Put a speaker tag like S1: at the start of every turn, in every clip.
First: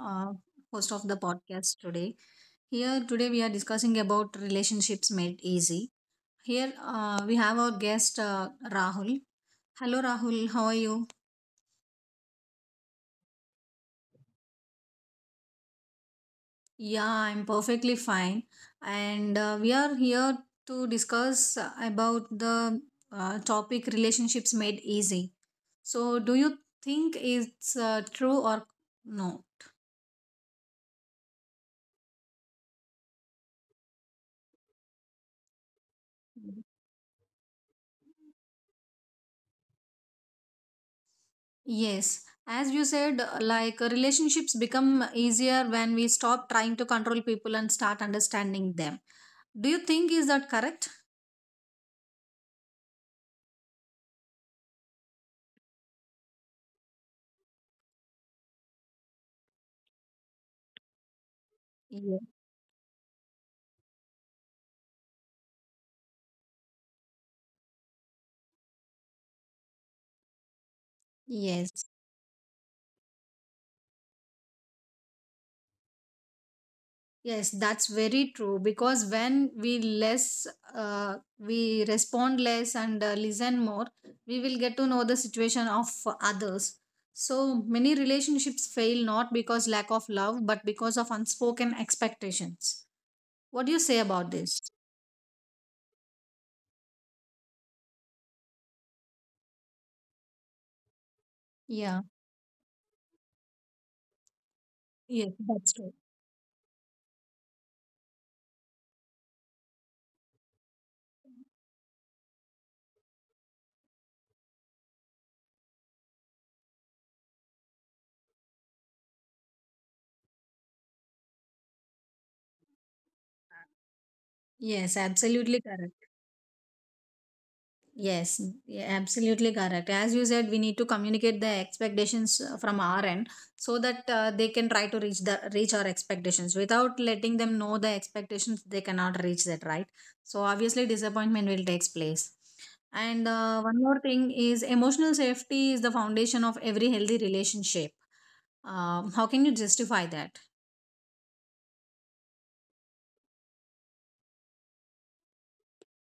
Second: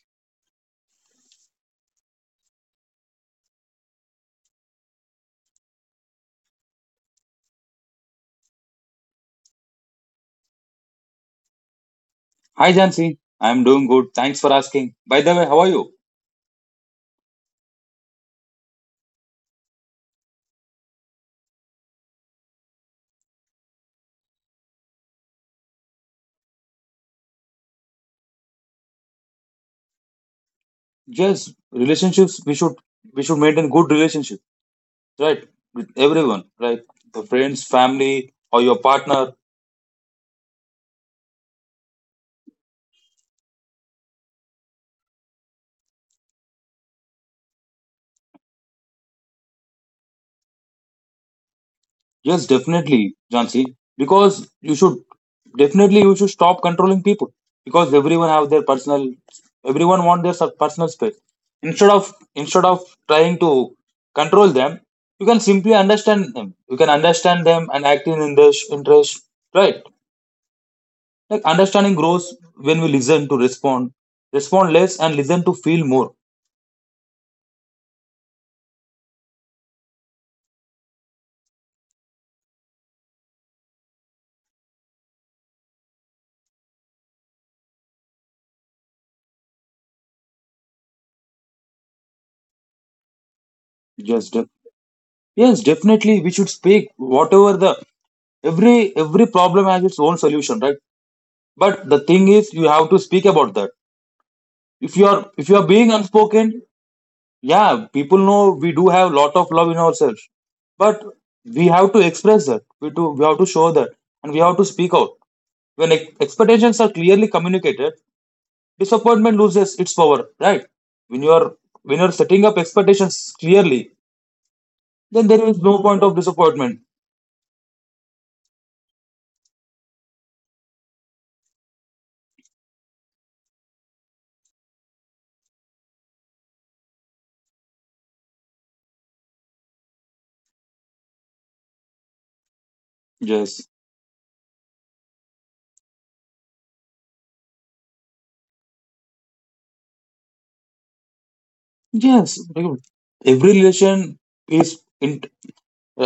S1: host of the podcast today. Here, today, we are discussing about relationships made easy. Here, we have our guest, Rahul. Hello, Rahul. How are you?
S2: Hi Jansi, I'm doing good. Thanks for asking. By the way, how are you?
S1: Yeah, I'm perfectly fine. And we are here to discuss about the topic relationships made easy. So, do you think it's true or no?
S2: Yes, relationships we should maintain good relationship, right? With everyone, right? The friends, family, or your partner.
S1: Yes, as you said, like relationships become easier when we stop trying to control people and start understanding them. Do you think is that correct?
S2: Yes, definitely, Jansi. Because you should definitely you should stop controlling people, because everyone have their personal, everyone want their personal space. Instead of
S1: Yeah.
S2: instead of trying to control them, you can simply understand them. You can understand them and act in their interest, right? Like
S1: Yes.
S2: understanding grows when we respond less and listen to feel more.
S1: Yes, that's very true because when we less we respond less and listen more, we will get to know the situation of others. So many relationships fail not because lack of love but because of unspoken expectations. What do you say about
S2: Yes, def-
S1: this?
S2: yes, definitely we should speak whatever the, every problem has its own solution, right? But
S1: Yeah.
S2: the thing is you have to speak about that. If you are
S1: Yes,
S2: if you are
S1: that's true.
S2: being unspoken, yeah, people know we do have lot of love in ourselves. But we have to express that. We have to show that, and we have to speak out. When expectations are clearly communicated, disappointment loses its power, right? when you are when you're setting up expectations clearly,
S1: Yes,
S2: then there
S1: absolutely
S2: is no
S1: correct.
S2: point of disappointment.
S1: Yes, yeah, absolutely correct. As you said, we need to communicate the expectations from our end so that they can try to reach our expectations. Without letting them know the expectations, they cannot reach that, right? So obviously, disappointment will takes place. And
S2: Yes,
S1: one more thing is emotional safety is the foundation of every healthy relationship. How can you justify that?
S2: yes, dude. Every relation is in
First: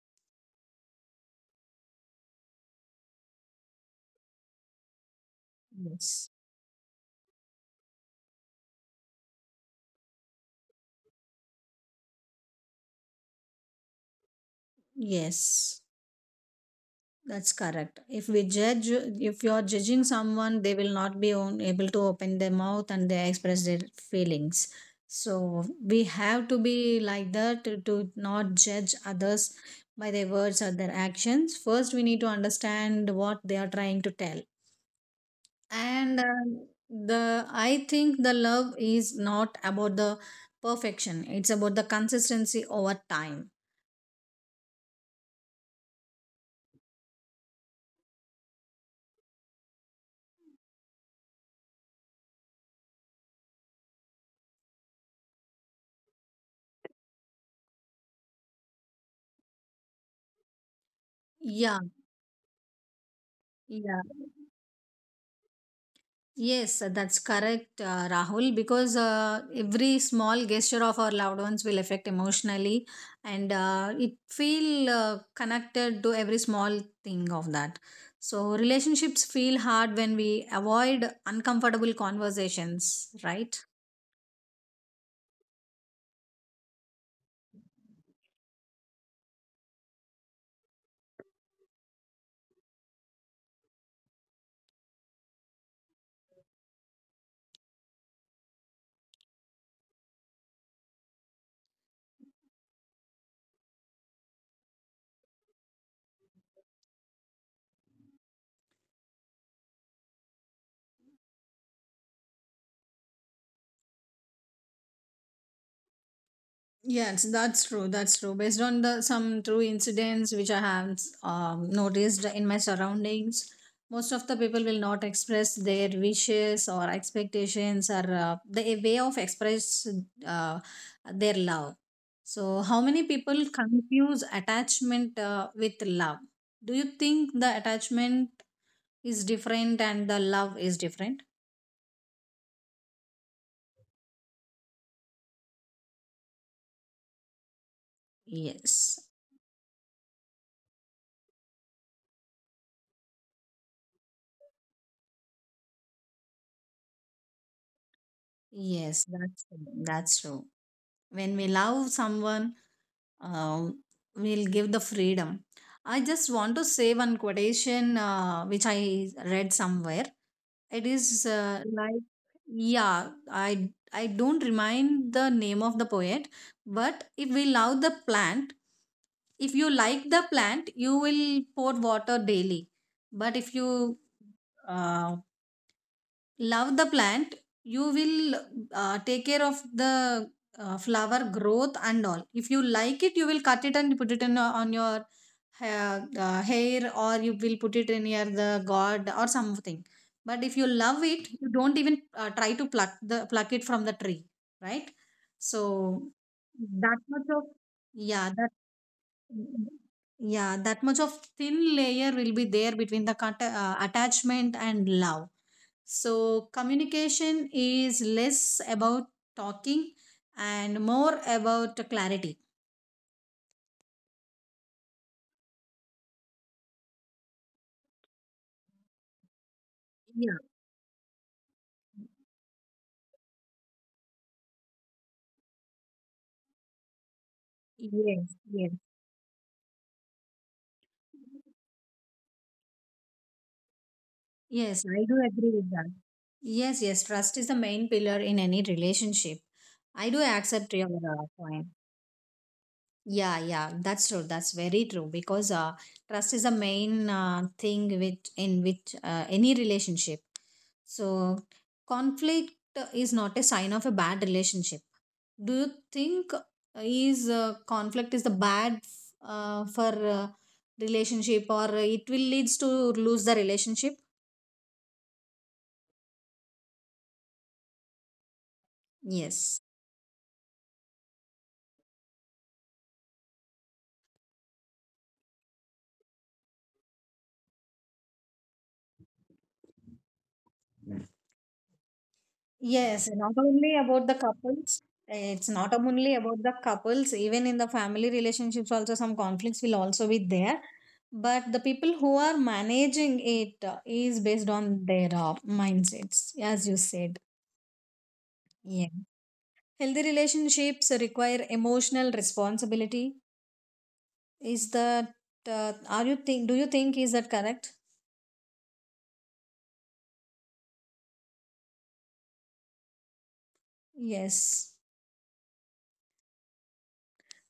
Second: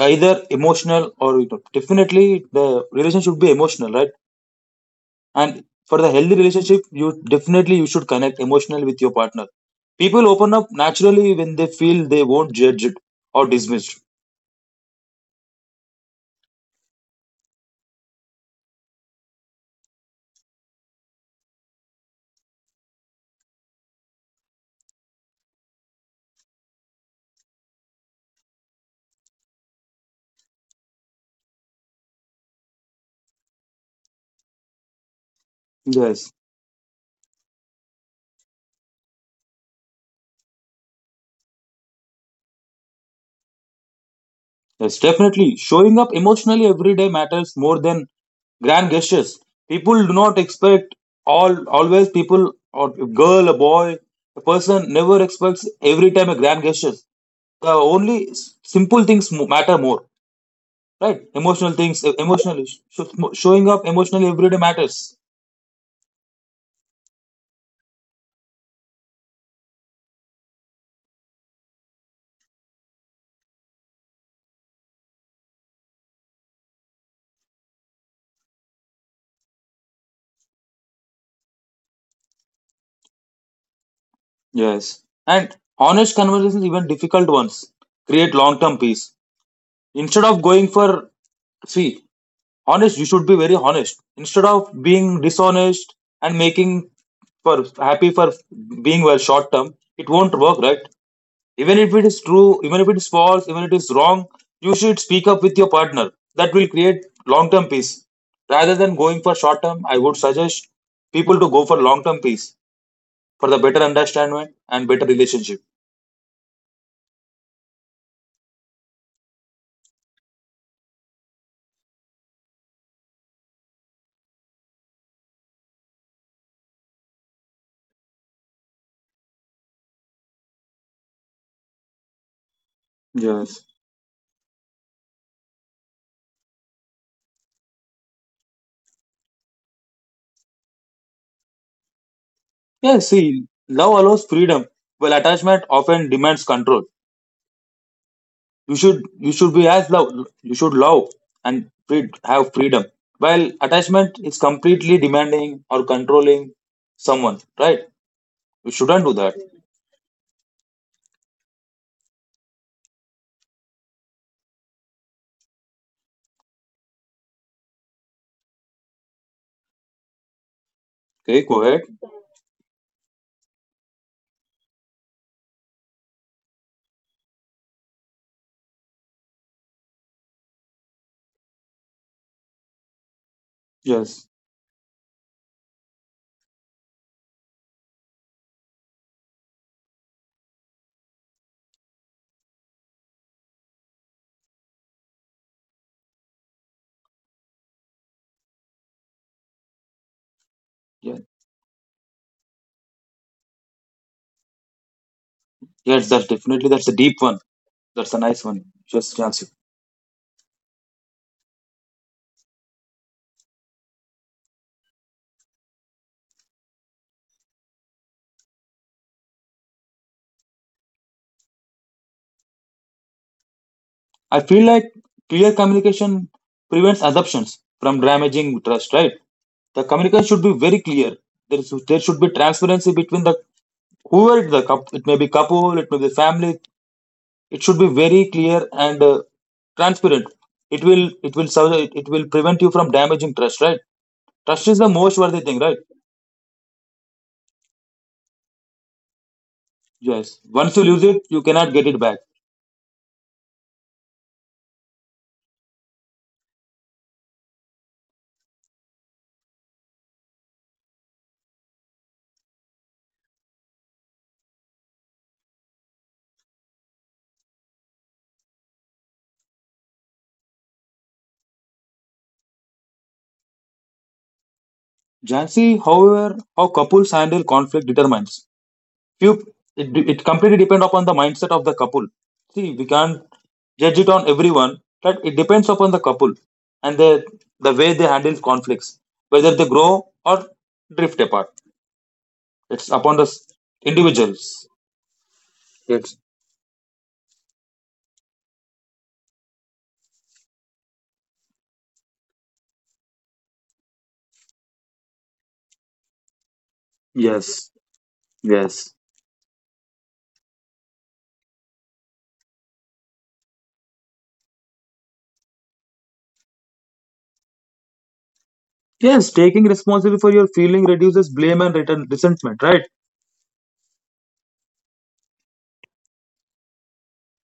S2: either emotional, or, definitely the relation should be emotional, right? And for the
S1: Yes.
S2: healthy relationship, you definitely you should connect emotionally with your partner. People open up naturally when they feel they won't judge it or dismissed.
S1: Yes. That's correct. If we judge, if you're judging someone, they will not be on, able to open their mouth and they express their feelings. So we have to be like that to not judge others by their words or their actions. First, we need to understand what they are trying to tell. And
S2: Yes.
S1: the I think the love is not about the perfection. It's about the consistency over time.
S2: Yes, definitely. Showing up emotionally every day matters more than grand gestures. People do not expect all always. People or a girl, a boy, a person never expects every time a grand gesture. The only simple things matter more, right? Emotional
S1: Yeah,
S2: things, emotionally, showing up
S1: yeah.
S2: emotionally every day matters.
S1: Yes, that's correct, Rahul, because every small gesture of our loved ones will affect emotionally and it feel connected to every small thing of that. So relationships feel hard when we avoid uncomfortable conversations, right?
S2: Yes, and honest conversations, even difficult ones, create long-term peace. Instead of going for, see, honest, you should be very honest instead of being dishonest and making for happy for being well short term. It won't work, right? Even if it is true, even if it is false, even it is wrong, you should speak up with your partner. That will create long term peace rather than going for short term. I would suggest people to go for long term peace for the better understanding and better relationship.
S1: Yes, that's true. That's true. Based on the some true incidents which I have noticed in my surroundings, most of the people will not express their wishes or expectations or the way of express uh, their love. So, how many people
S2: Yes.
S1: confuse attachment with love? Do you think the attachment is different and the love is different?
S2: Yeah, see, love allows freedom while attachment often demands control. you
S1: Yes.
S2: should you should be as love, you should love and free, have freedom, while attachment is completely demanding or controlling someone, right? You
S1: Yes,
S2: shouldn't do that.
S1: that's true. That's true. When we love someone um, will give the freedom. I just want to say one quotation which I read somewhere. It is
S2: Okay, go ahead.
S1: like, yeah, I don't remind the name of the poet, but if we love the plant, if you like the plant, you will pour water daily. But if you
S2: Yes,
S1: uh, love the plant you will take care of the flower growth and all. If you like it, you will cut it and put it in on your hair, or you will put it in near the god or something. But if you love
S2: yeah.
S1: it, you don't even try to pluck it from the tree, right? So
S2: Yes, that's a
S1: that
S2: deep
S1: much
S2: one.
S1: of
S2: That's a
S1: yeah,
S2: nice one. Just answer.
S1: yeah, that much of thin layer will be there between the cut, attachment and love. So, communication is less about talking and more about clarity.
S2: I feel like clear communication prevents assumptions from damaging trust, right? The communication
S1: Yeah,
S2: should be very clear. There should be transparency between the, whoever, the coup it may be couple, it may be family. It should be very
S1: yes,
S2: clear
S1: yes.
S2: and transparent. It will prevent you from damaging trust, right? Trust is
S1: Yes,
S2: the
S1: I do
S2: most worthy
S1: agree
S2: thing,
S1: with
S2: right?
S1: that. Yes, yes. Trust is the main pillar in any relationship. I do
S2: Yes.
S1: accept
S2: Once you
S1: your
S2: lose it, you
S1: point.
S2: cannot get it back.
S1: Yeah, yeah, that's true. That's very true because trust is a main thing with in which any relationship. So conflict is not a sign of a bad relationship. Do you think is conflict is the bad for relationship, or it will leads to lose the relationship?
S2: Jansi, however, how couples handle conflict determines. Few
S1: Yes.
S2: it completely depends upon the mindset of the couple. See, we can't judge it on everyone, but it depends upon the couple and the way they handle conflicts, whether they grow or drift apart. It's
S1: Yes,
S2: upon the
S1: not only about the
S2: individuals.
S1: couples. It's not only
S2: Yes.
S1: about the couples, even in the family relationships, also some conflicts will also be there. But the people who are managing it is based on their mindsets, as you said.
S2: Yes,
S1: Yeah.
S2: yes,
S1: Healthy relationships require emotional responsibility. Is that, are you think, do you think is that correct?
S2: yes. Taking responsibility for your feeling reduces blame and return resentment, right?
S1: Yes.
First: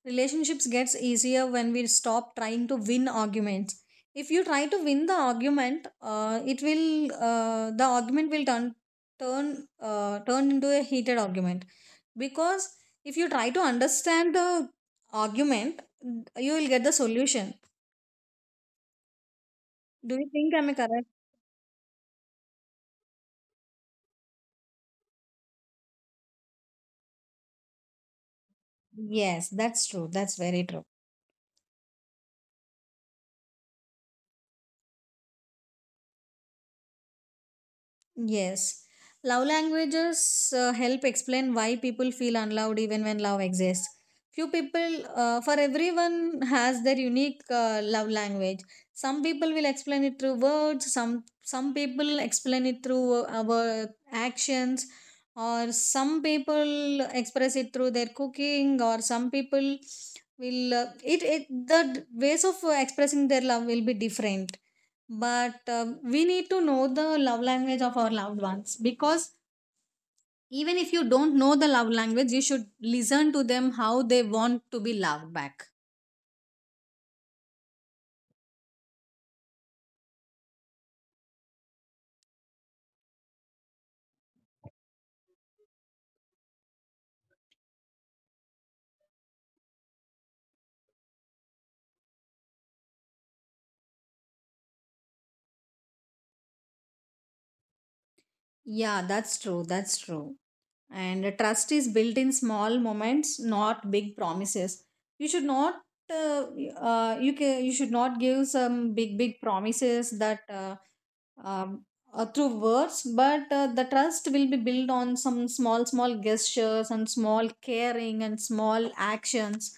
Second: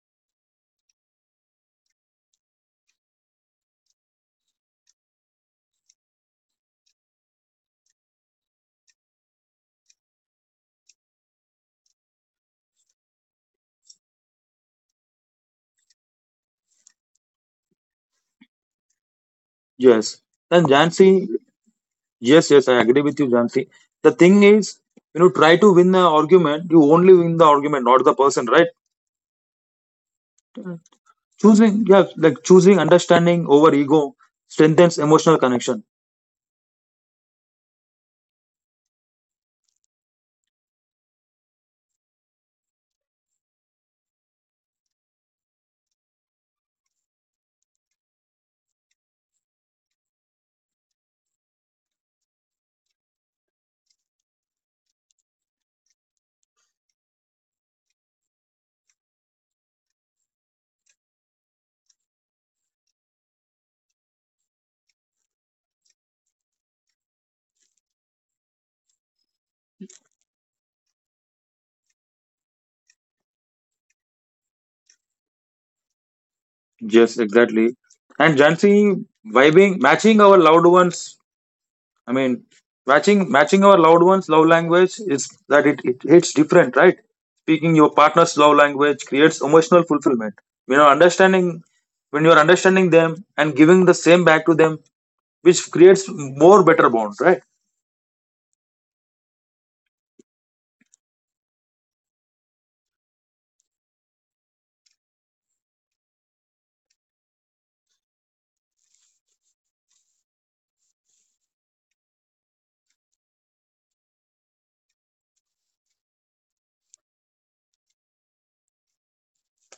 S1: Relationships gets easier when we stop trying to win arguments. If you try to win the argument, it will the argument will turn into a heated argument, because if you try to understand the argument, you will get the solution. Do
S2: Yes.
S1: you think
S2: And
S1: I'm a correct?
S2: Jansi, yes, yes, I agree with you, Jansi. The thing is, try to win the argument. You only win the argument, not the person, right?
S1: Yes, that's true. That's very true.
S2: Mm. Yeah, like choosing understanding over ego strengthens emotional connection.
S1: Yes. Love languages help explain why people feel unloved even when love exists. Few people, for everyone, has their unique love language. Some people will explain it through words. Some people explain it through our actions, or some people express it through their cooking, or some people will it it the ways of expressing their love will be different. But we need to know the love language of our loved ones, because even if you don't know the love language, you should listen to them how they want to be loved back.
S2: Yes, exactly. And Jansi, vibing, matching our loved ones, I mean, matching our loved ones' love language is that it hits different, right? Speaking your partner's love language creates emotional fulfillment. You know, understanding when you are understanding them and giving the same back to them, which creates more better bond, right?
S1: Yeah, that's true. That's true. And trust is built in small moments, not big promises. You should not you can you should not give some big big promises that um, through words, but the trust will be built on some small, small gestures and small caring and small actions.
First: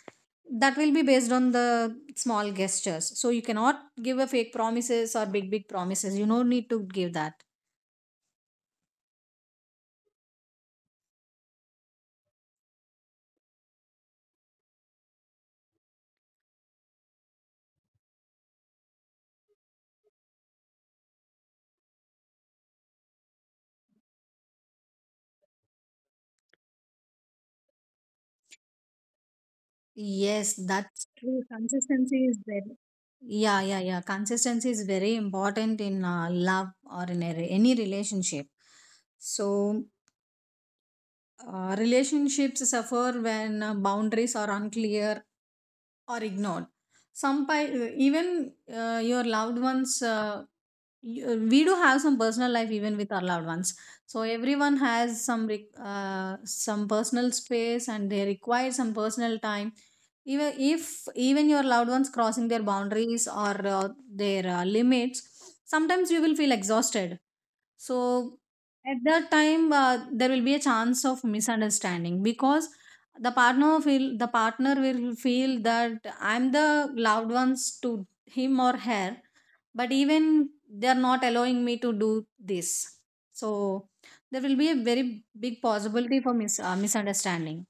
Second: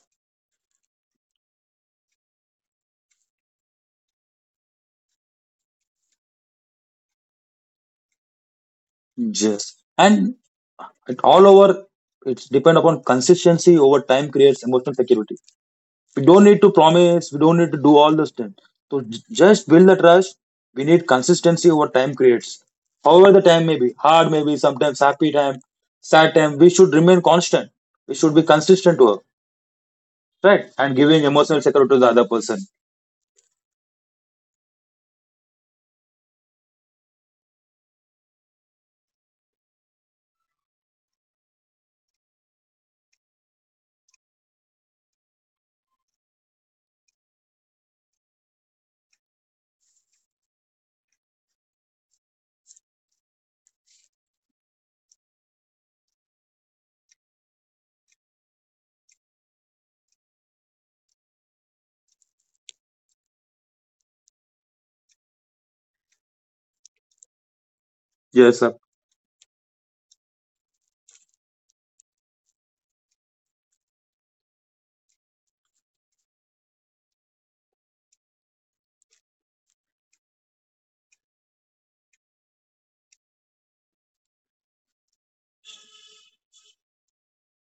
S1: That will be based on the small gestures. So you cannot give a fake promises or big, big promises. You don't need to give that.
S2: Yes, and it all over it's depend upon consistency over time, creates emotional security. We don't need to promise, we don't need to do all those things, so just build the trust. We need consistency over time creates, however the time may be hard, may be sometimes happy time, sad time, we should remain constant. We should be consistent to her,
S1: Yes,
S2: right? And
S1: that's
S2: giving
S1: true.
S2: emotional security to the other
S1: Consistency is
S2: person.
S1: very yeah, yeah, yeah. Consistency is very important in love or in a, any relationship. So relationships suffer when boundaries are unclear or ignored. Even your loved ones. We do have some personal life even with our loved ones. So everyone has some personal space, and they require some personal time. Even if even your loved ones crossing their boundaries or their limits, sometimes you will feel exhausted. So
S2: Yes, sir.
S1: at that time, there will be a chance of misunderstanding, because the partner will feel that I'm the loved ones to him or her, but even they are not allowing me to do this. So there will be a very big possibility for misunderstanding.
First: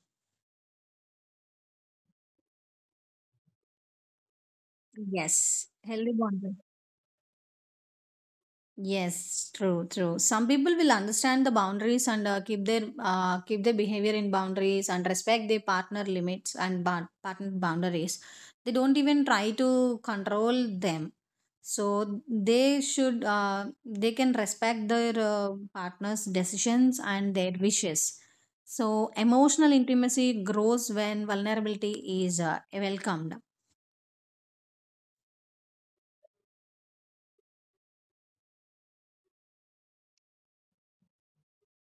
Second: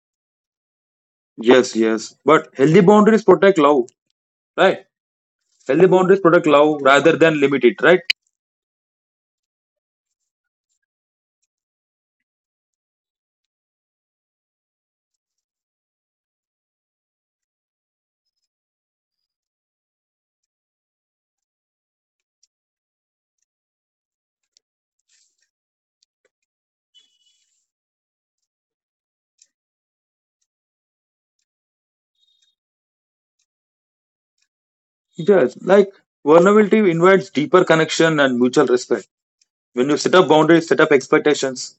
S2: Yes, yes. But healthy boundaries protect love, right?
S1: Yes,
S2: Healthy
S1: healthy
S2: boundaries
S1: bond.
S2: protect love rather than limit it, right?
S1: Yes, true, true. Some people will understand the boundaries and keep their behavior in boundaries and respect their partner limits and partner boundaries. They don't even try to control them. So they should they can respect their partner's decisions and their wishes. So emotional intimacy grows when vulnerability is welcomed.
S2: Yes, like vulnerability invites deeper connection and mutual respect when you set up boundaries, set up expectations,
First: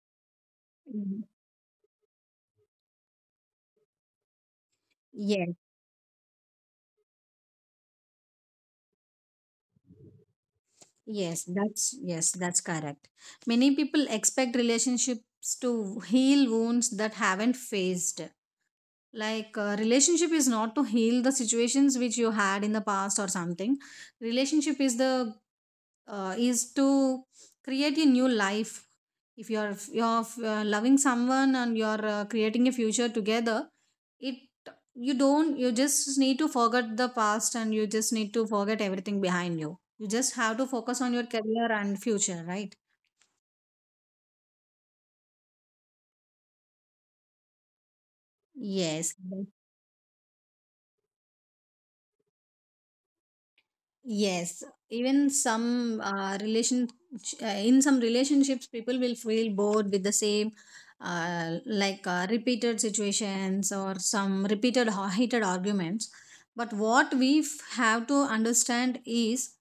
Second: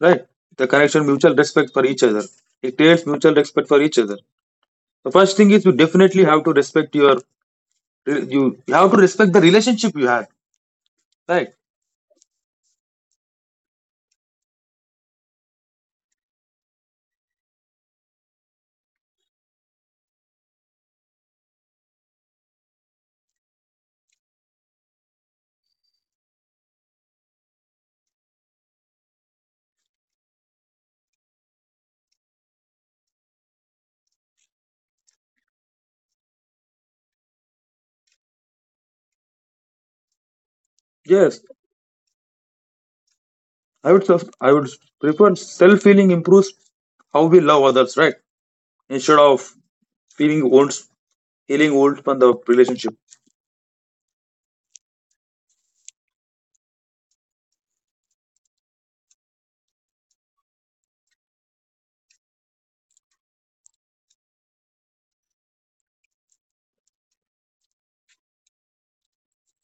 S2: right? The connection,
S1: Mhm.
S2: mutual respect for each other. It creates mutual respect for each other. The first thing
S1: Yes.
S2: is you definitely have to respect your, you have to respect the relationship you had, right?
S1: Yes, that's correct. Many people expect relationships to heal wounds that haven't faced. Like relationship is not to heal the situations which you had in the past or something. Relationship is the is to create a new life. If you're you're loving someone and you're creating a future together, it you don't you just need to forget the past, and you just need to forget everything behind you. You just have to focus on your
S2: Yes,
S1: career and future, right?
S2: I would prefer self healing improves how we love others, right?
S1: Yes
S2: Instead
S1: that-
S2: of feeling old, healing old from the relationship.
S1: yes, even some relation in some relationships people will feel bored with the same like repeated situations or some repeated heated arguments, but what we have to understand is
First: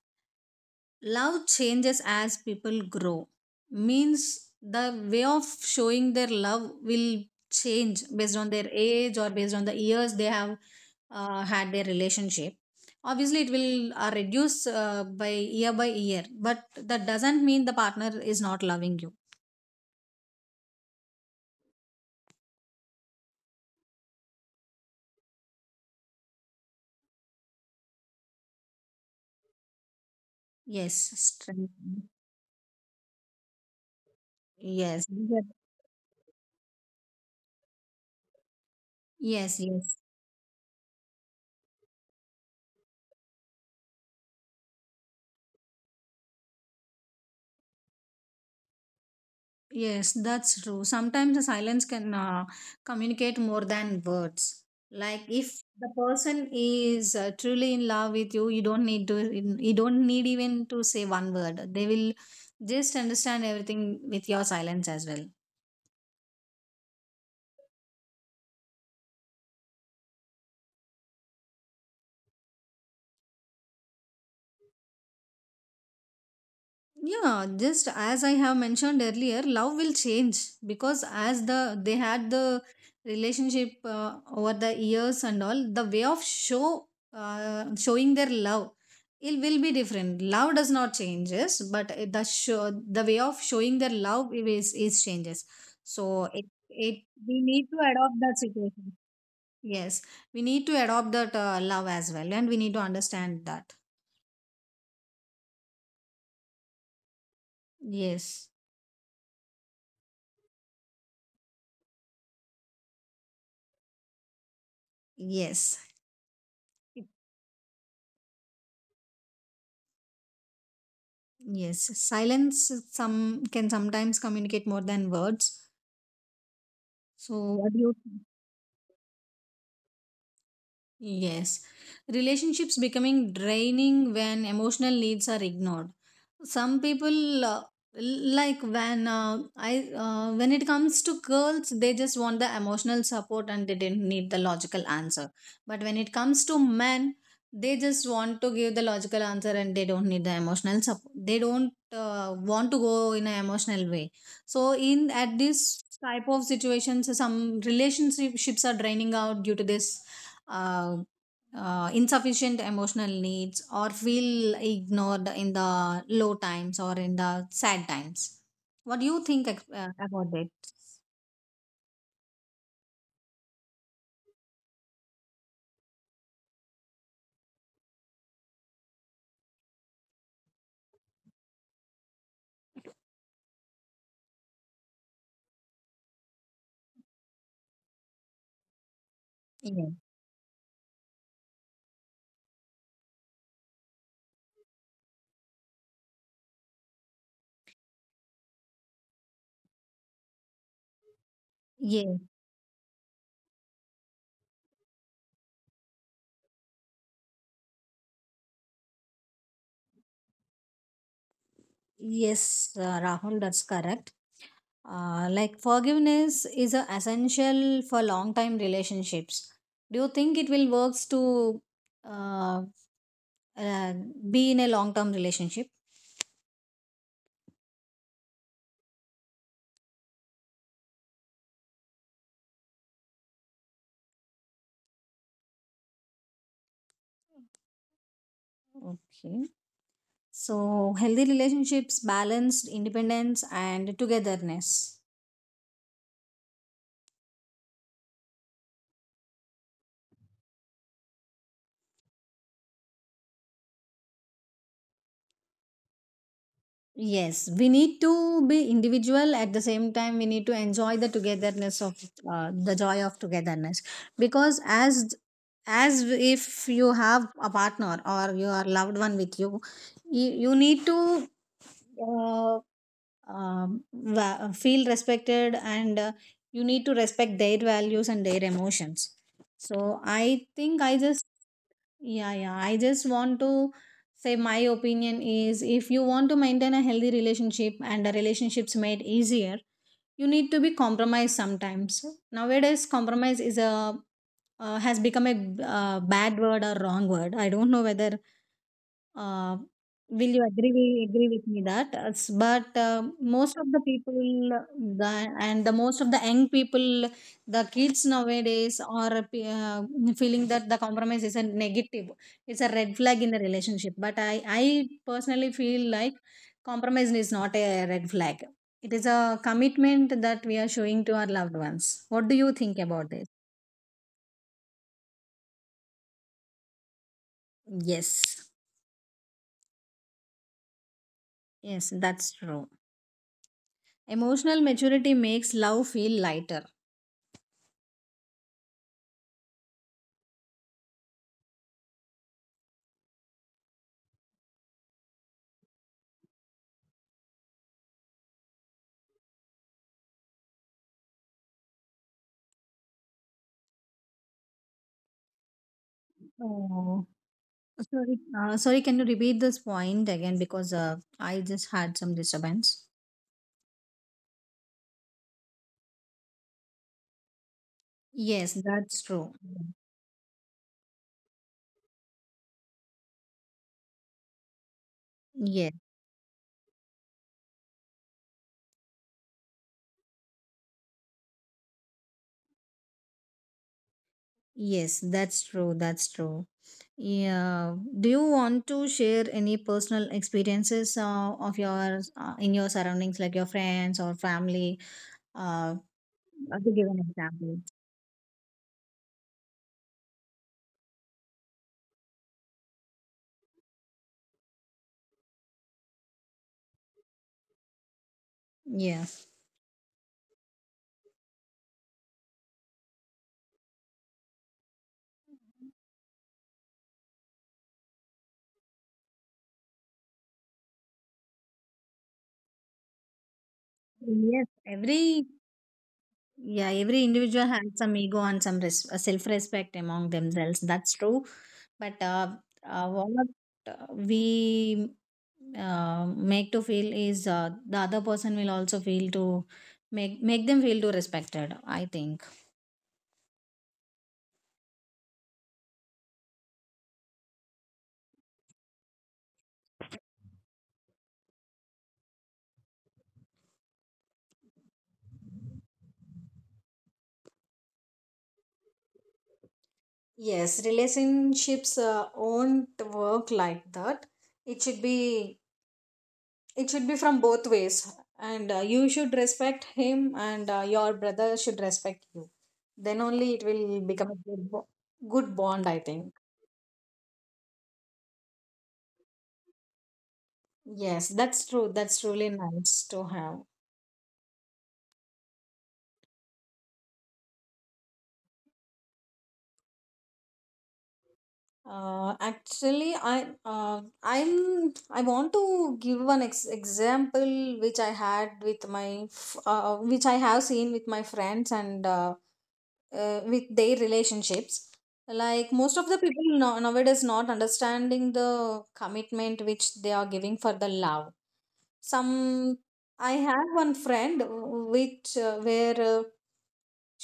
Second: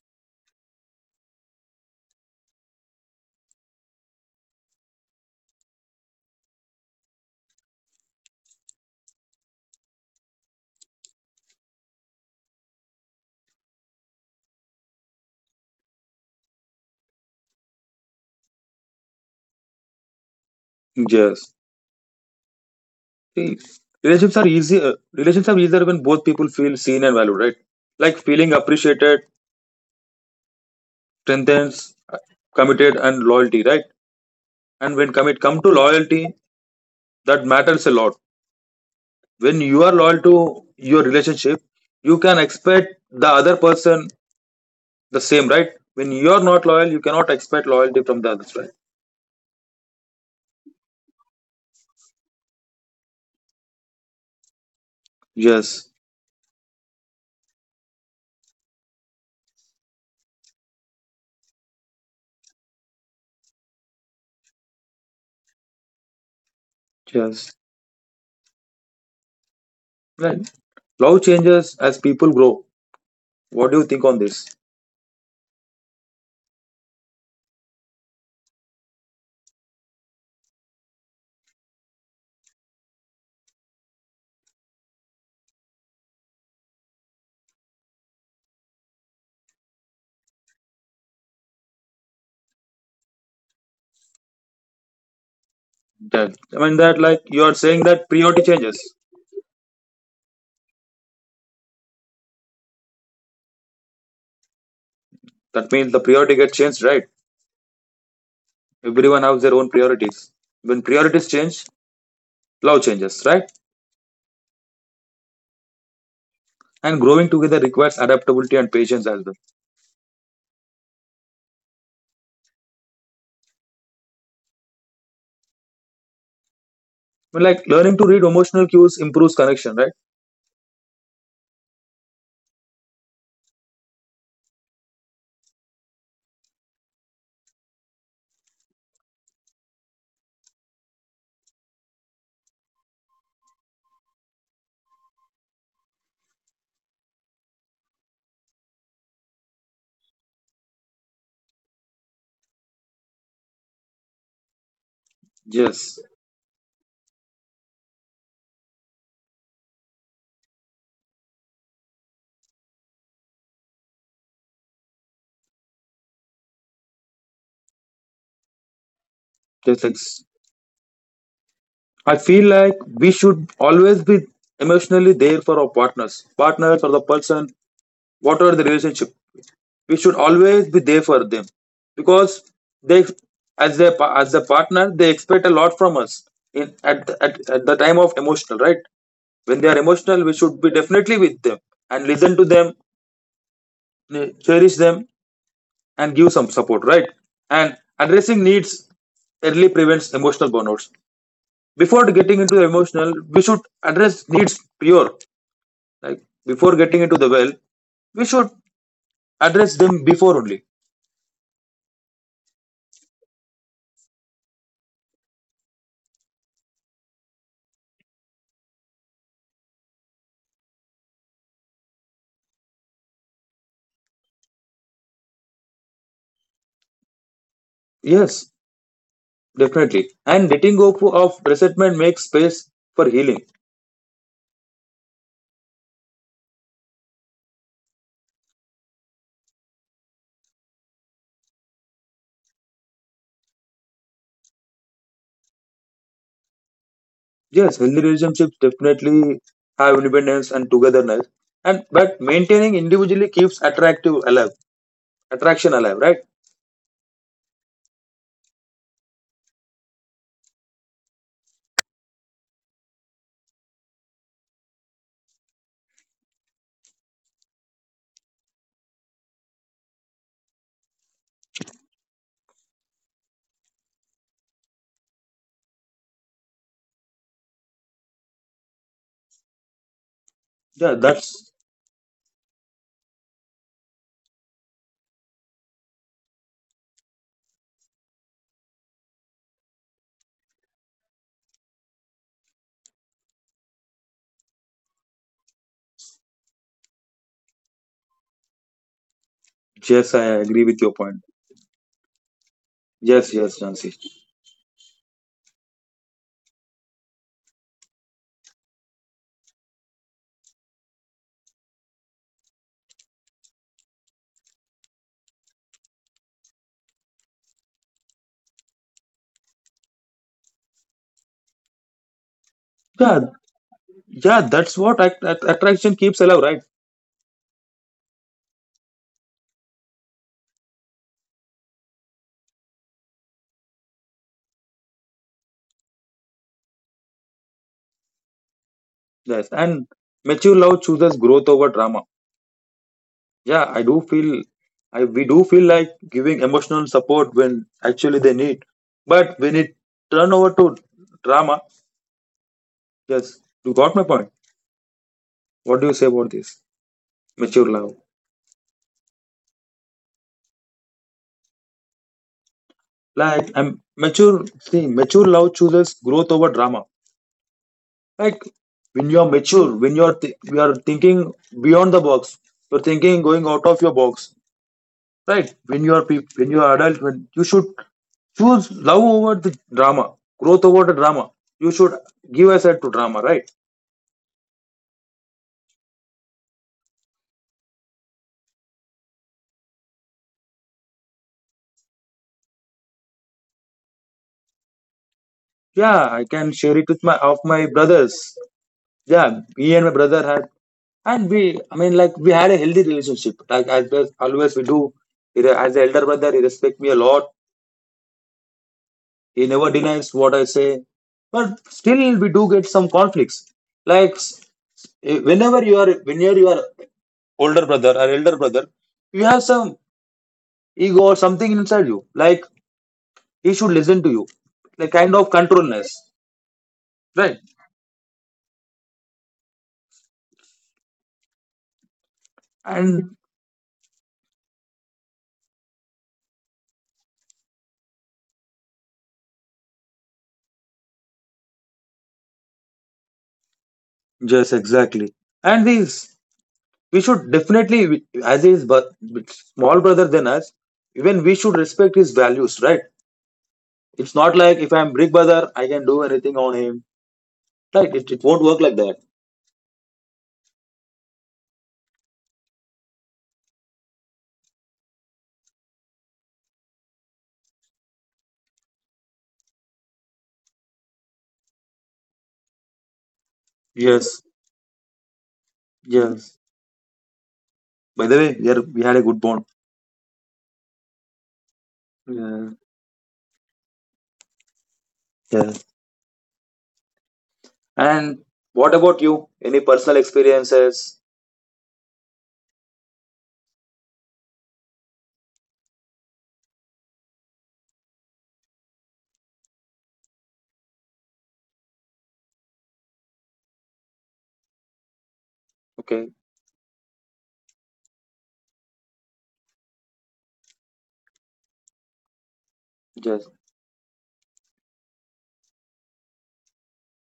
S1: love changes as people grow, means the way of showing their love will change based on their age or based on the years they have had their relationship. Obviously, it will reduce by year, but that doesn't mean the partner is not loving you.
S2: Yes. See, Relationships are easier when both people feel seen and valued, right? Like feeling appreciated
S1: Yes, strength.
S2: strengthens, committed, and loyalty, right? And
S1: Yes,
S2: when come it come to loyalty, that matters a lot. When
S1: yes,
S2: you are
S1: yes.
S2: loyal to your relationship, you can expect the other person the same, right? When you are not loyal, you cannot expect loyalty from the others, right?
S1: Yes, that's true. Sometimes the silence can communicate more than words. Like if
S2: Yes,
S1: the person is truly in love with you, you don't need to you don't need even to say one word. They will just understand everything with your silence as well.
S2: yes, right. Love changes as people grow. What do you think on this?
S1: Yeah, just as I have mentioned earlier, love will change because as the they had the relationship over the years and all the way of showing their love, it will be different. Love does not changes, but it- the show the way of showing their love is changes. So
S2: That
S1: it
S2: I mean, that,
S1: it
S2: like, you
S1: we
S2: are
S1: need
S2: saying
S1: to
S2: that
S1: adopt
S2: priority
S1: that
S2: changes.
S1: situation. Yes, we need to adopt that love as well, and we need to understand that.
S2: That means the priority gets changed, right?
S1: Yes,
S2: Everyone has their own priorities. When priorities change, love changes, right?
S1: yes.
S2: And growing together requires adaptability and patience as well.
S1: Yes, silence some can sometimes communicate more than words.
S2: But
S1: So,
S2: like
S1: what do
S2: learning
S1: you?
S2: to read emotional cues improves connection, right?
S1: Yes, relationships becoming draining when emotional needs are ignored. Some people like when I when it comes to girls, they just want the emotional support and they didn't need the logical answer. But when it comes to men, they just want to give the logical answer and they don't need the emotional support. They don't want to go in an emotional way. So in at this
S2: Yes.
S1: type of situations, some relationships are draining out due to this uh, insufficient emotional needs or feel ignored in the low times or in the sad times. What do you think
S2: Just ex-
S1: about it?
S2: I feel like we should always be emotionally there for our partners or the person, whatever the relationship. We should always be there for them, because they, as the partner, they expect a lot from us at the time of emotional, right? When they are
S1: Yeah.
S2: emotional, we should be definitely with them and listen to them, cherish them, and give some support, right? And addressing needs early prevents emotional burnouts. Before
S1: Yeah.
S2: getting into the emotional, we should address needs pure. Like before getting into the well, we should address them before only.
S1: Yes, Rahul, that's correct. Like forgiveness is a essential for long time relationships. Do you think it will works to uh, uh, be in a long term relationship?
S2: Yes, definitely. And letting go of resentment makes space for healing.
S1: Okay. So, healthy relationships balanced independence and togetherness.
S2: Yes, healthy relationships definitely have independence and togetherness. And but maintaining individually keeps attraction alive, right?
S1: Yes, we need to be individual at the same time we need to enjoy the togetherness of the joy of togetherness because as if you have a partner or your loved one with you you need to uh, feel respected and you need to respect their values and their emotions so I
S2: Yeah,
S1: think I
S2: that's
S1: just Yeah, I just want to say my opinion is if you want to maintain a healthy relationship and the relationships made easier, you need to be compromised sometimes. Nowadays, compromise is a has become a bad word or wrong word. I don't know whether uh,
S2: yes, I
S1: will
S2: agree
S1: you
S2: with
S1: agree
S2: your
S1: we
S2: point.
S1: agree with me that s- but
S2: Yes, yes,
S1: most of
S2: Jansi.
S1: the people the, and the most of the young people the kids nowadays are feeling that the compromise is a negative. It's a red flag in a relationship, but I personally feel like compromise is not a red flag. It is a commitment that we are showing to our loved ones. What do you think
S2: Yeah,
S1: about this?
S2: yeah, that's what attraction keeps alive, right?
S1: Yes. Yes, that's true. Emotional maturity makes love feel lighter.
S2: Yes, and mature love chooses growth over drama. Yeah, I do feel, I we do feel like giving emotional support when actually they need, but when it turn over to drama, yes, you got my point. What do you say about this
S1: Oh,
S2: mature love?
S1: sorry. Sorry, can you repeat this point again? Because I just had some disturbance.
S2: Like, I'm mature. See, mature love chooses growth over drama. Like,
S1: Yes,
S2: when
S1: that's
S2: you are
S1: true.
S2: mature, when you are you are thinking beyond the box, you're thinking going out of your box, right?
S1: Yes,
S2: When you are adult, when you should choose love over the drama, growth over the drama, you should give aside to drama, right?
S1: yes, that's true. That's true. Yeah. Do you want to share any personal experiences of yours in your surroundings, like your friends or family? Uh,
S2: Yeah, I can share
S1: to
S2: it
S1: give
S2: with
S1: an
S2: my of my
S1: example.
S2: brothers. Yeah, me and my brother had, and we, I mean, like, we had a healthy relationship, like as always we do. As the elder brother, he respects me a lot.
S1: Yes.
S2: He never denies what I say, but still we do get some conflicts. Like, whenever you are older brother or elder brother, you have some ego or something inside you. Like, he should listen to you.
S1: Yes,
S2: Like kind
S1: every
S2: of controlness.
S1: Yeah, every
S2: Right?
S1: individual has some ego and some self-respect among themselves. That's true. But
S2: And
S1: what we make to feel is the other person will also feel to make them feel to respected. I think.
S2: yes, exactly. And these we should definitely, as his small brother than us, even we should respect his values, right? It's not like if I'm big brother, I can do anything on him. Right? It won't work like that.
S1: Yes, relationships won't work like that. It should be it should be from both ways and you should respect him and your brother should respect you then only it will become
S2: Yes.
S1: a good bond I think
S2: Yes. By the way, we had a good bond.
S1: yes that's true that's really
S2: Yeah.
S1: nice to have
S2: Yeah. And what about you? Any personal experiences?
S1: Actually, I'm I want to give one example which I had with my which I have seen with my friends and with their relationships. Like most of the
S2: Okay.
S1: people nowadays not understanding the commitment which they are giving for the love some I
S2: Yes.
S1: have one friend which where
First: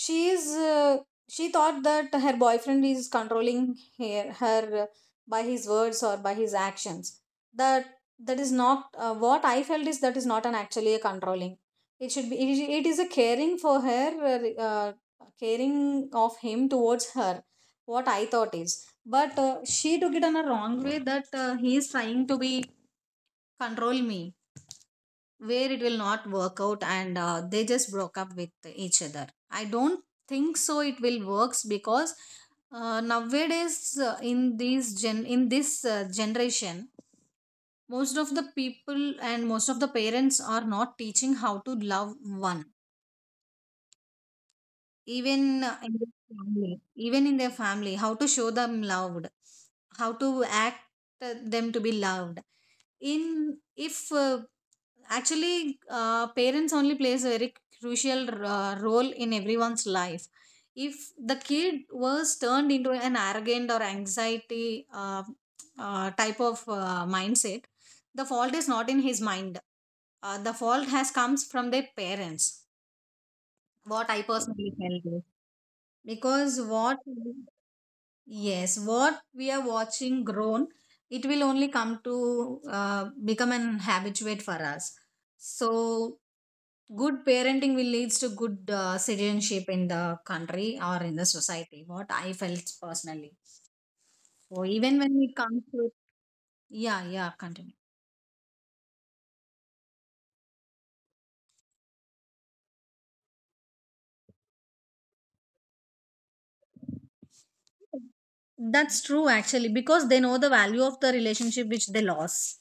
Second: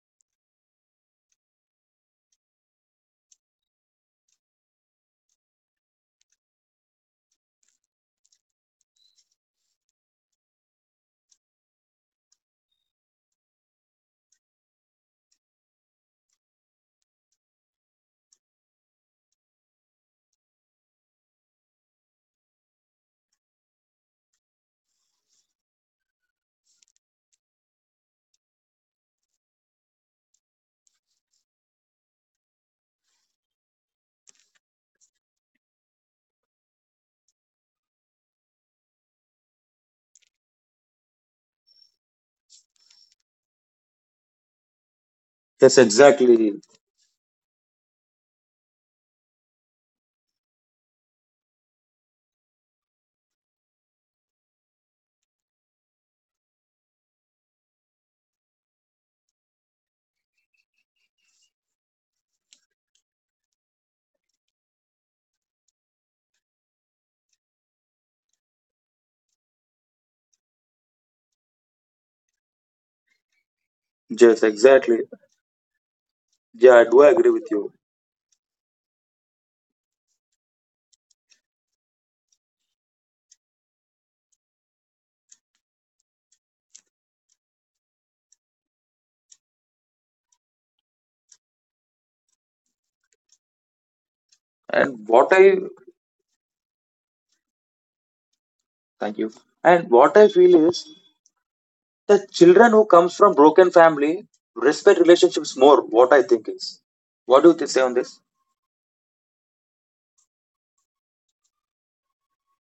S1: she is uh, she thought that her boyfriend is controlling her, by his words or by his actions that that is not what I felt is that is not an actually a controlling it should be it. It is a caring for her caring of him towards her what I thought is but she took it in a wrong way that he is trying to be control me where it will not work out and they just broke up with each other I don't think so it will works because nowadays in these gen in this generation most of the people and most of the parents are not teaching how to love one even
S2: Yes,
S1: in their
S2: exactly.
S1: family even in their family how to show them loved how to act them to be loved in if uh, Actually, parents only plays a very crucial role in everyone's life. If the kid was turned into an arrogant or anxiety type of mindset, the fault is not in his mind. The fault has comes from their parents. What I
S2: Yes,
S1: personally
S2: exactly.
S1: felt is because
S2: Yeah, I
S1: what
S2: do agree with you.
S1: Yes, what we are watching grown, it will only come to become an habituate for us. So, good parenting will leads to good citizenship in the country or in the society. What I felt personally. So, even
S2: And
S1: when
S2: what
S1: it
S2: I
S1: comes to yeah, yeah, continue.
S2: thank you. And what I feel is the children who comes from broken family respect relationships more. What I think is. What do you say on this?
S1: That's true actually because they know the value of the relationship which they lost.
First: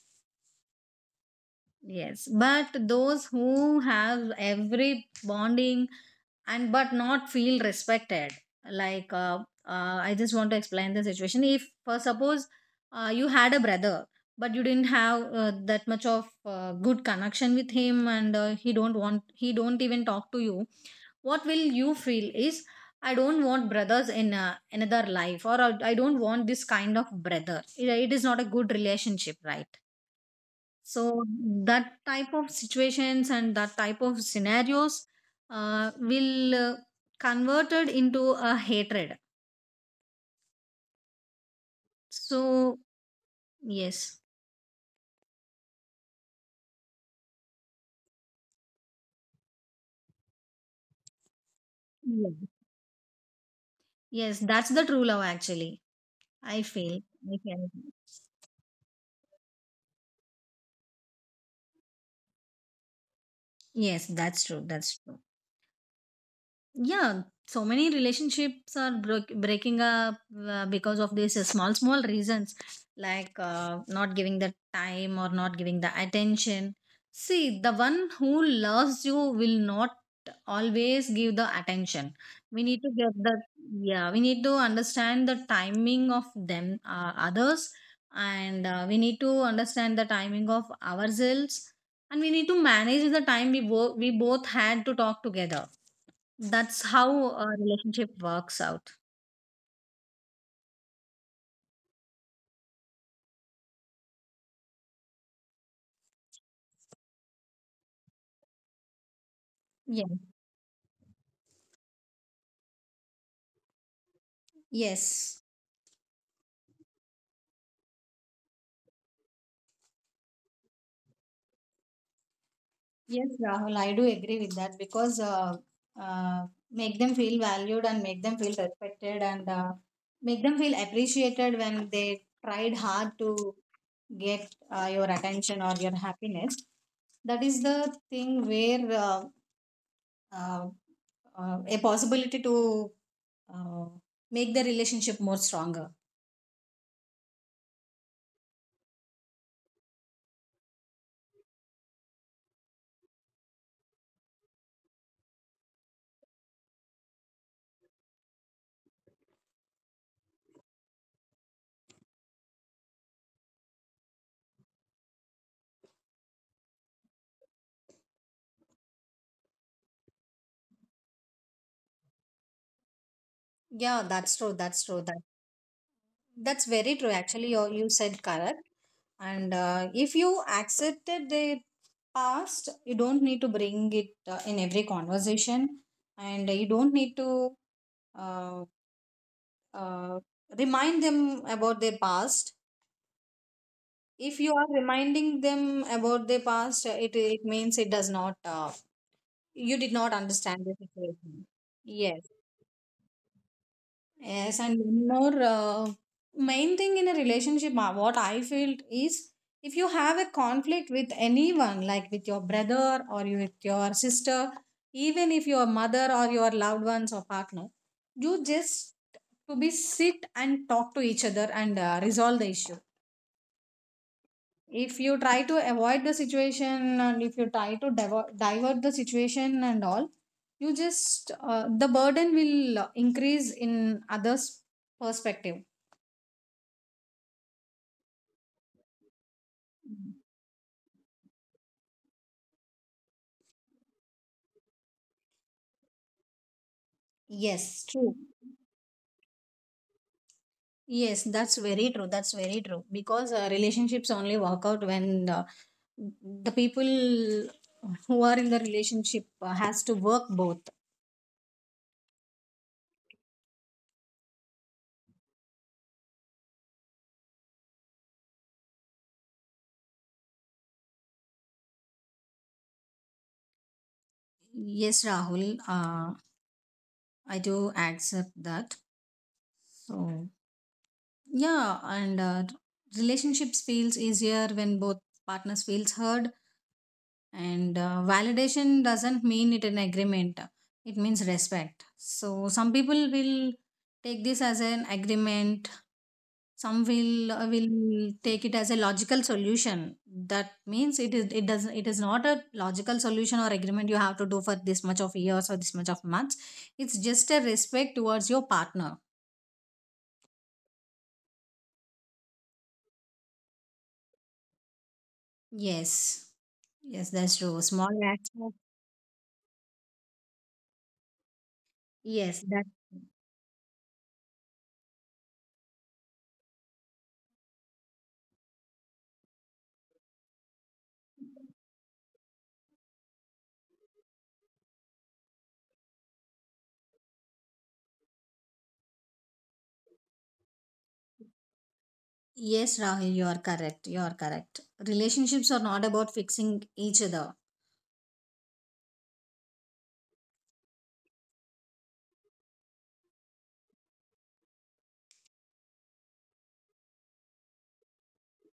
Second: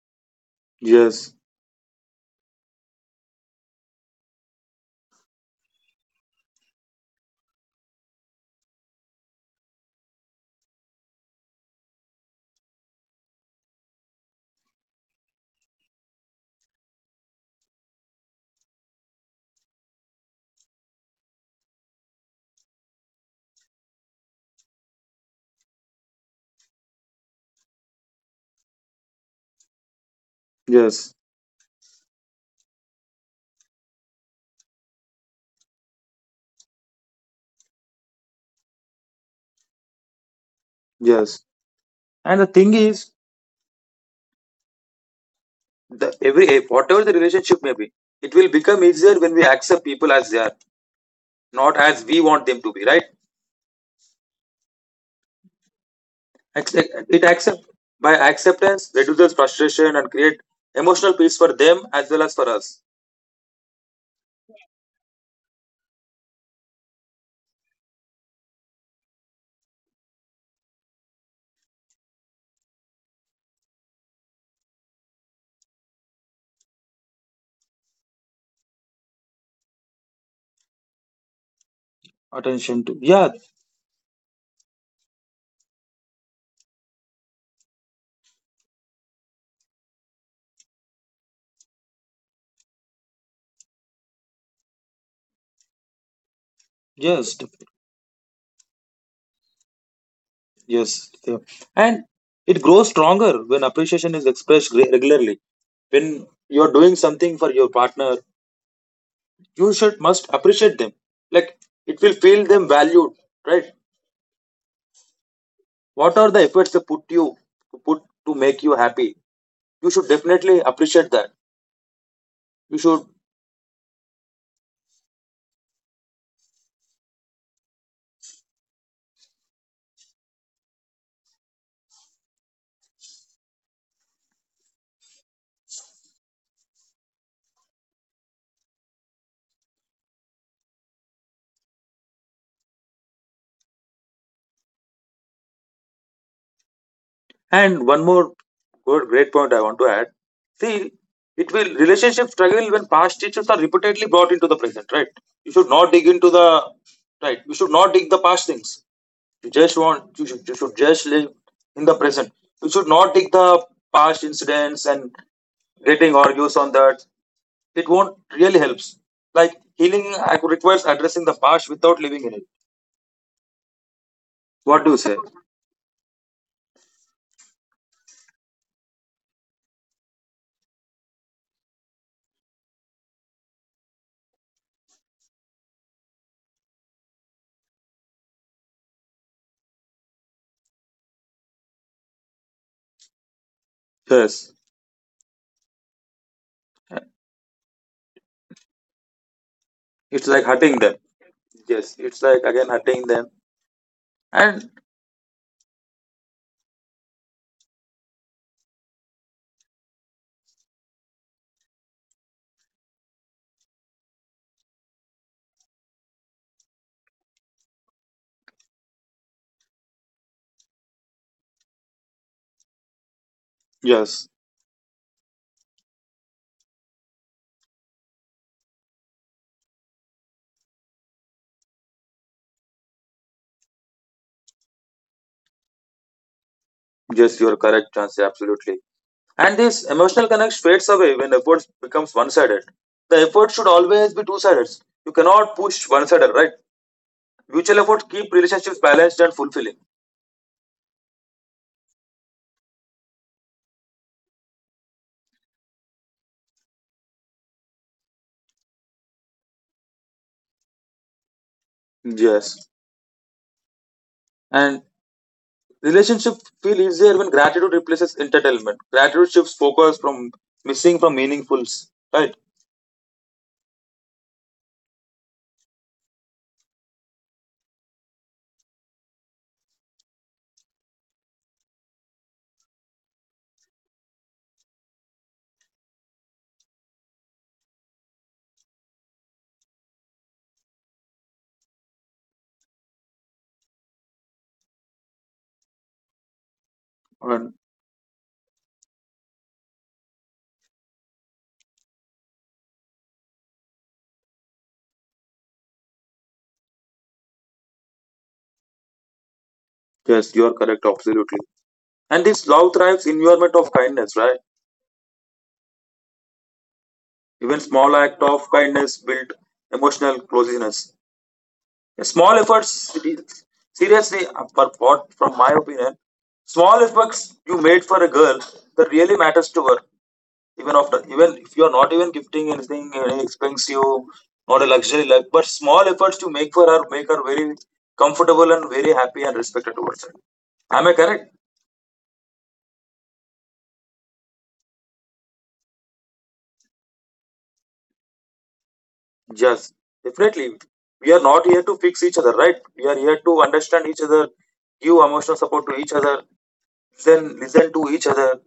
S2: Yes,
S1: Yes, but those who have every bonding and but not feel respected like I just want to explain the situation if for suppose you had a brother but you didn't have that much of good connection with him and he don't want he don't even talk to you what will you feel is I don't want brothers in another life or I don't want this kind of brother. It is not a good relationship, right?
S2: yes,
S1: So that type of situations and that type of scenarios will converted into a hatred.
S2: yes. And the
S1: So
S2: thing is,
S1: yes,
S2: whatever the relationship may be, it will become easier when we accept people as they are, not as we
S1: Yeah.
S2: want them to be. Right?
S1: Yes, that's the true love actually. I feel.
S2: Accept- It
S1: I
S2: accept
S1: feel.
S2: By acceptance reduces frustration and create emotional peace for them as well as for us.
S1: Yes, that's true. That's true. Yeah, so many relationships are broke breaking up because of these small small reasons like not giving the time or not giving the attention. See, the one who loves you will not always give the attention. We need to
S2: Attention to,
S1: get the
S2: yeah.
S1: yeah we need to understand the timing of them others and we need to understand the timing of ourselves and we need to manage the time both we both had to talk together. That's how
S2: Yes,
S1: a relationship works out.
S2: yes, yeah. And it grows stronger when appreciation is expressed regularly. When you're doing something for your partner, you
S1: Yeah.
S2: should must appreciate them, like it will feel them valued, right?
S1: Yes.
S2: What are the efforts they put you to put to make you happy? You should definitely appreciate that. You should.
S1: Yes, Rahul, I do agree with that because make them feel valued and make them feel respected and make them feel appreciated when they tried hard to get your attention or your happiness. That is the thing where uh, a possibility to uh, make the relationship more stronger.
S2: And one more good, great point I want to add. See, it will relationship struggle when past issues are repeatedly brought into the present, right? You should not dig into the, right. You should not dig the past things. You should just live in the present. You should not dig the past incidents and getting argues on that. It won't really helps. Like healing requires addressing the past without living in it.
S1: Yeah, that's true. That's
S2: What do you
S1: true.
S2: say?
S1: That's very true. Actually, you said correct. And if you accepted the past, you don't need to bring it in every conversation, and you don't need to uh, uh, remind them about their past. If you
S2: Yes,
S1: are reminding them about their past, it means it does not. You did not
S2: it's like
S1: understand the
S2: hurting them.
S1: situation.
S2: Yes,
S1: Yes.
S2: it's like again hurting them.
S1: Yes,
S2: And
S1: and one more main thing in a relationship, what I feel is if you have a conflict with anyone, like with your brother or with your sister, even if your mother or your loved ones or partner, you just to be sit and talk to each other and resolve the issue.
S2: Yes,
S1: If you try to avoid the situation and if you try to divert the situation and all, you just the burden will increase in others' perspective.
S2: yes, you're correct, Chansey, absolutely. And this emotional connect fades away when efforts becomes one-sided. The effort should always be two-sided. You cannot push one-sided, right?
S1: Yes,
S2: Mutual
S1: true.
S2: efforts keep relationships balanced and fulfilling.
S1: Yes, that's very true. That's very true. Because relationships only work out when the people who are in the relationship has to work both.
S2: Yes. And relationship feel easier when gratitude replaces entitlement. Gratitude shifts focus from missing from meaningfuls, right?
S1: Yes, Rahul, I do accept that. So, yeah, and relationships feels easier when both partners feels heard and validation doesn't mean it an agreement. It means respect. So, some people will take this as an agreement, some will
S2: And
S1: take it as a logical solution. That means it is it doesn't it is not a logical solution or agreement you have to do for this much of years or this much of months. It's just a respect towards your partner.
S2: yes, you're correct, absolutely. And this love thrives in environment of kindness, right?
S1: Yes. Yes, that's true.
S2: Even
S1: Small
S2: small
S1: acts
S2: act
S1: of-
S2: of kindness build emotional closeness. A
S1: yes
S2: small
S1: that
S2: efforts, it is- seriously, for what, from my opinion, small efforts you made for a girl that really matters to her. Even if you are not even gifting anything expensive, not a luxury life, but small efforts you make for her make her very comfortable and very happy and respected towards her. Am I correct?
S1: yes Rahul, you are correct. You are correct. Relationships are not about fixing each other.
S2: Yes, definitely. We are not here to fix each other, right? We are here to understand each other, give emotional support to each other, then listen to each other,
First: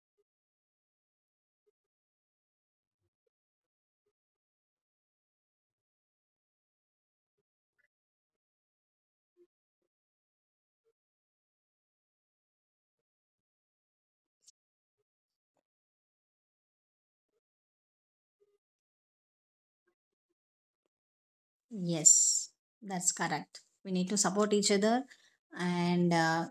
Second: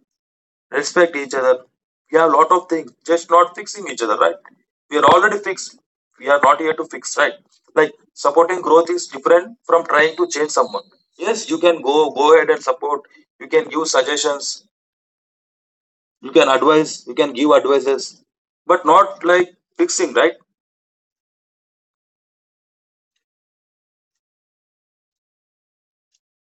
S2: respect each other. We have a lot of things, just not fixing each other, right? We are already fixed. We are not here to fix, right? Like supporting growth is different from trying to change someone. Yes, you can go ahead and support. You can give suggestions. You can advise. You can give advices, but not like fixing, right?
S1: Yes, that's correct. We need to support each other and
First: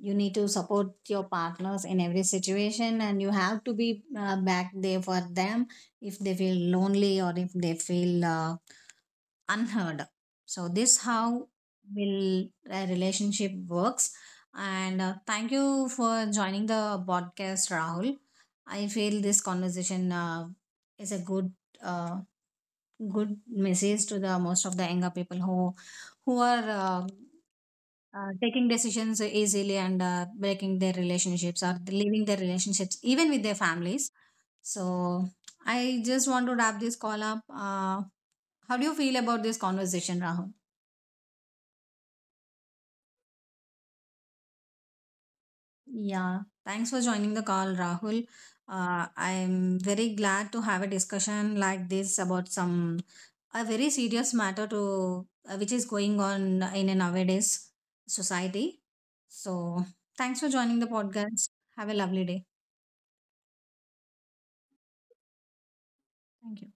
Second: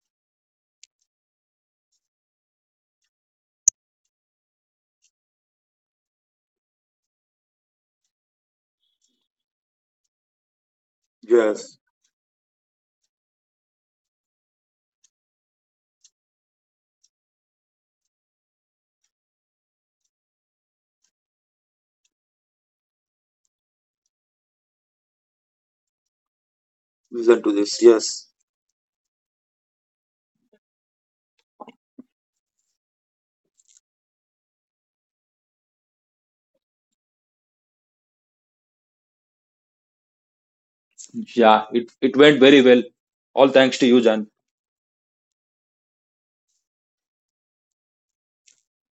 S1: you need to support your partners in every situation and you have to be back there for them if they feel lonely or if they feel unheard. So this how
S2: Yes.
S1: will a relationship works. And thank you for joining the podcast, Rahul. I feel this conversation is a good uh, good message to the most of the younger people who are
S2: Listen to this. Yes.
S1: taking decisions easily and breaking their relationships or leaving their relationships even with their families. So I just want to wrap this call up. How do you feel about this conversation, Rahul?
S2: Yeah, it went very well. All thanks to you, Jan.
S1: Yeah, thanks for joining the call, Rahul. I'm very glad to have a discussion like this about some a very serious matter to which is going on in a nowadays society. So, thanks for joining the podcast. Have a lovely day. Thank you.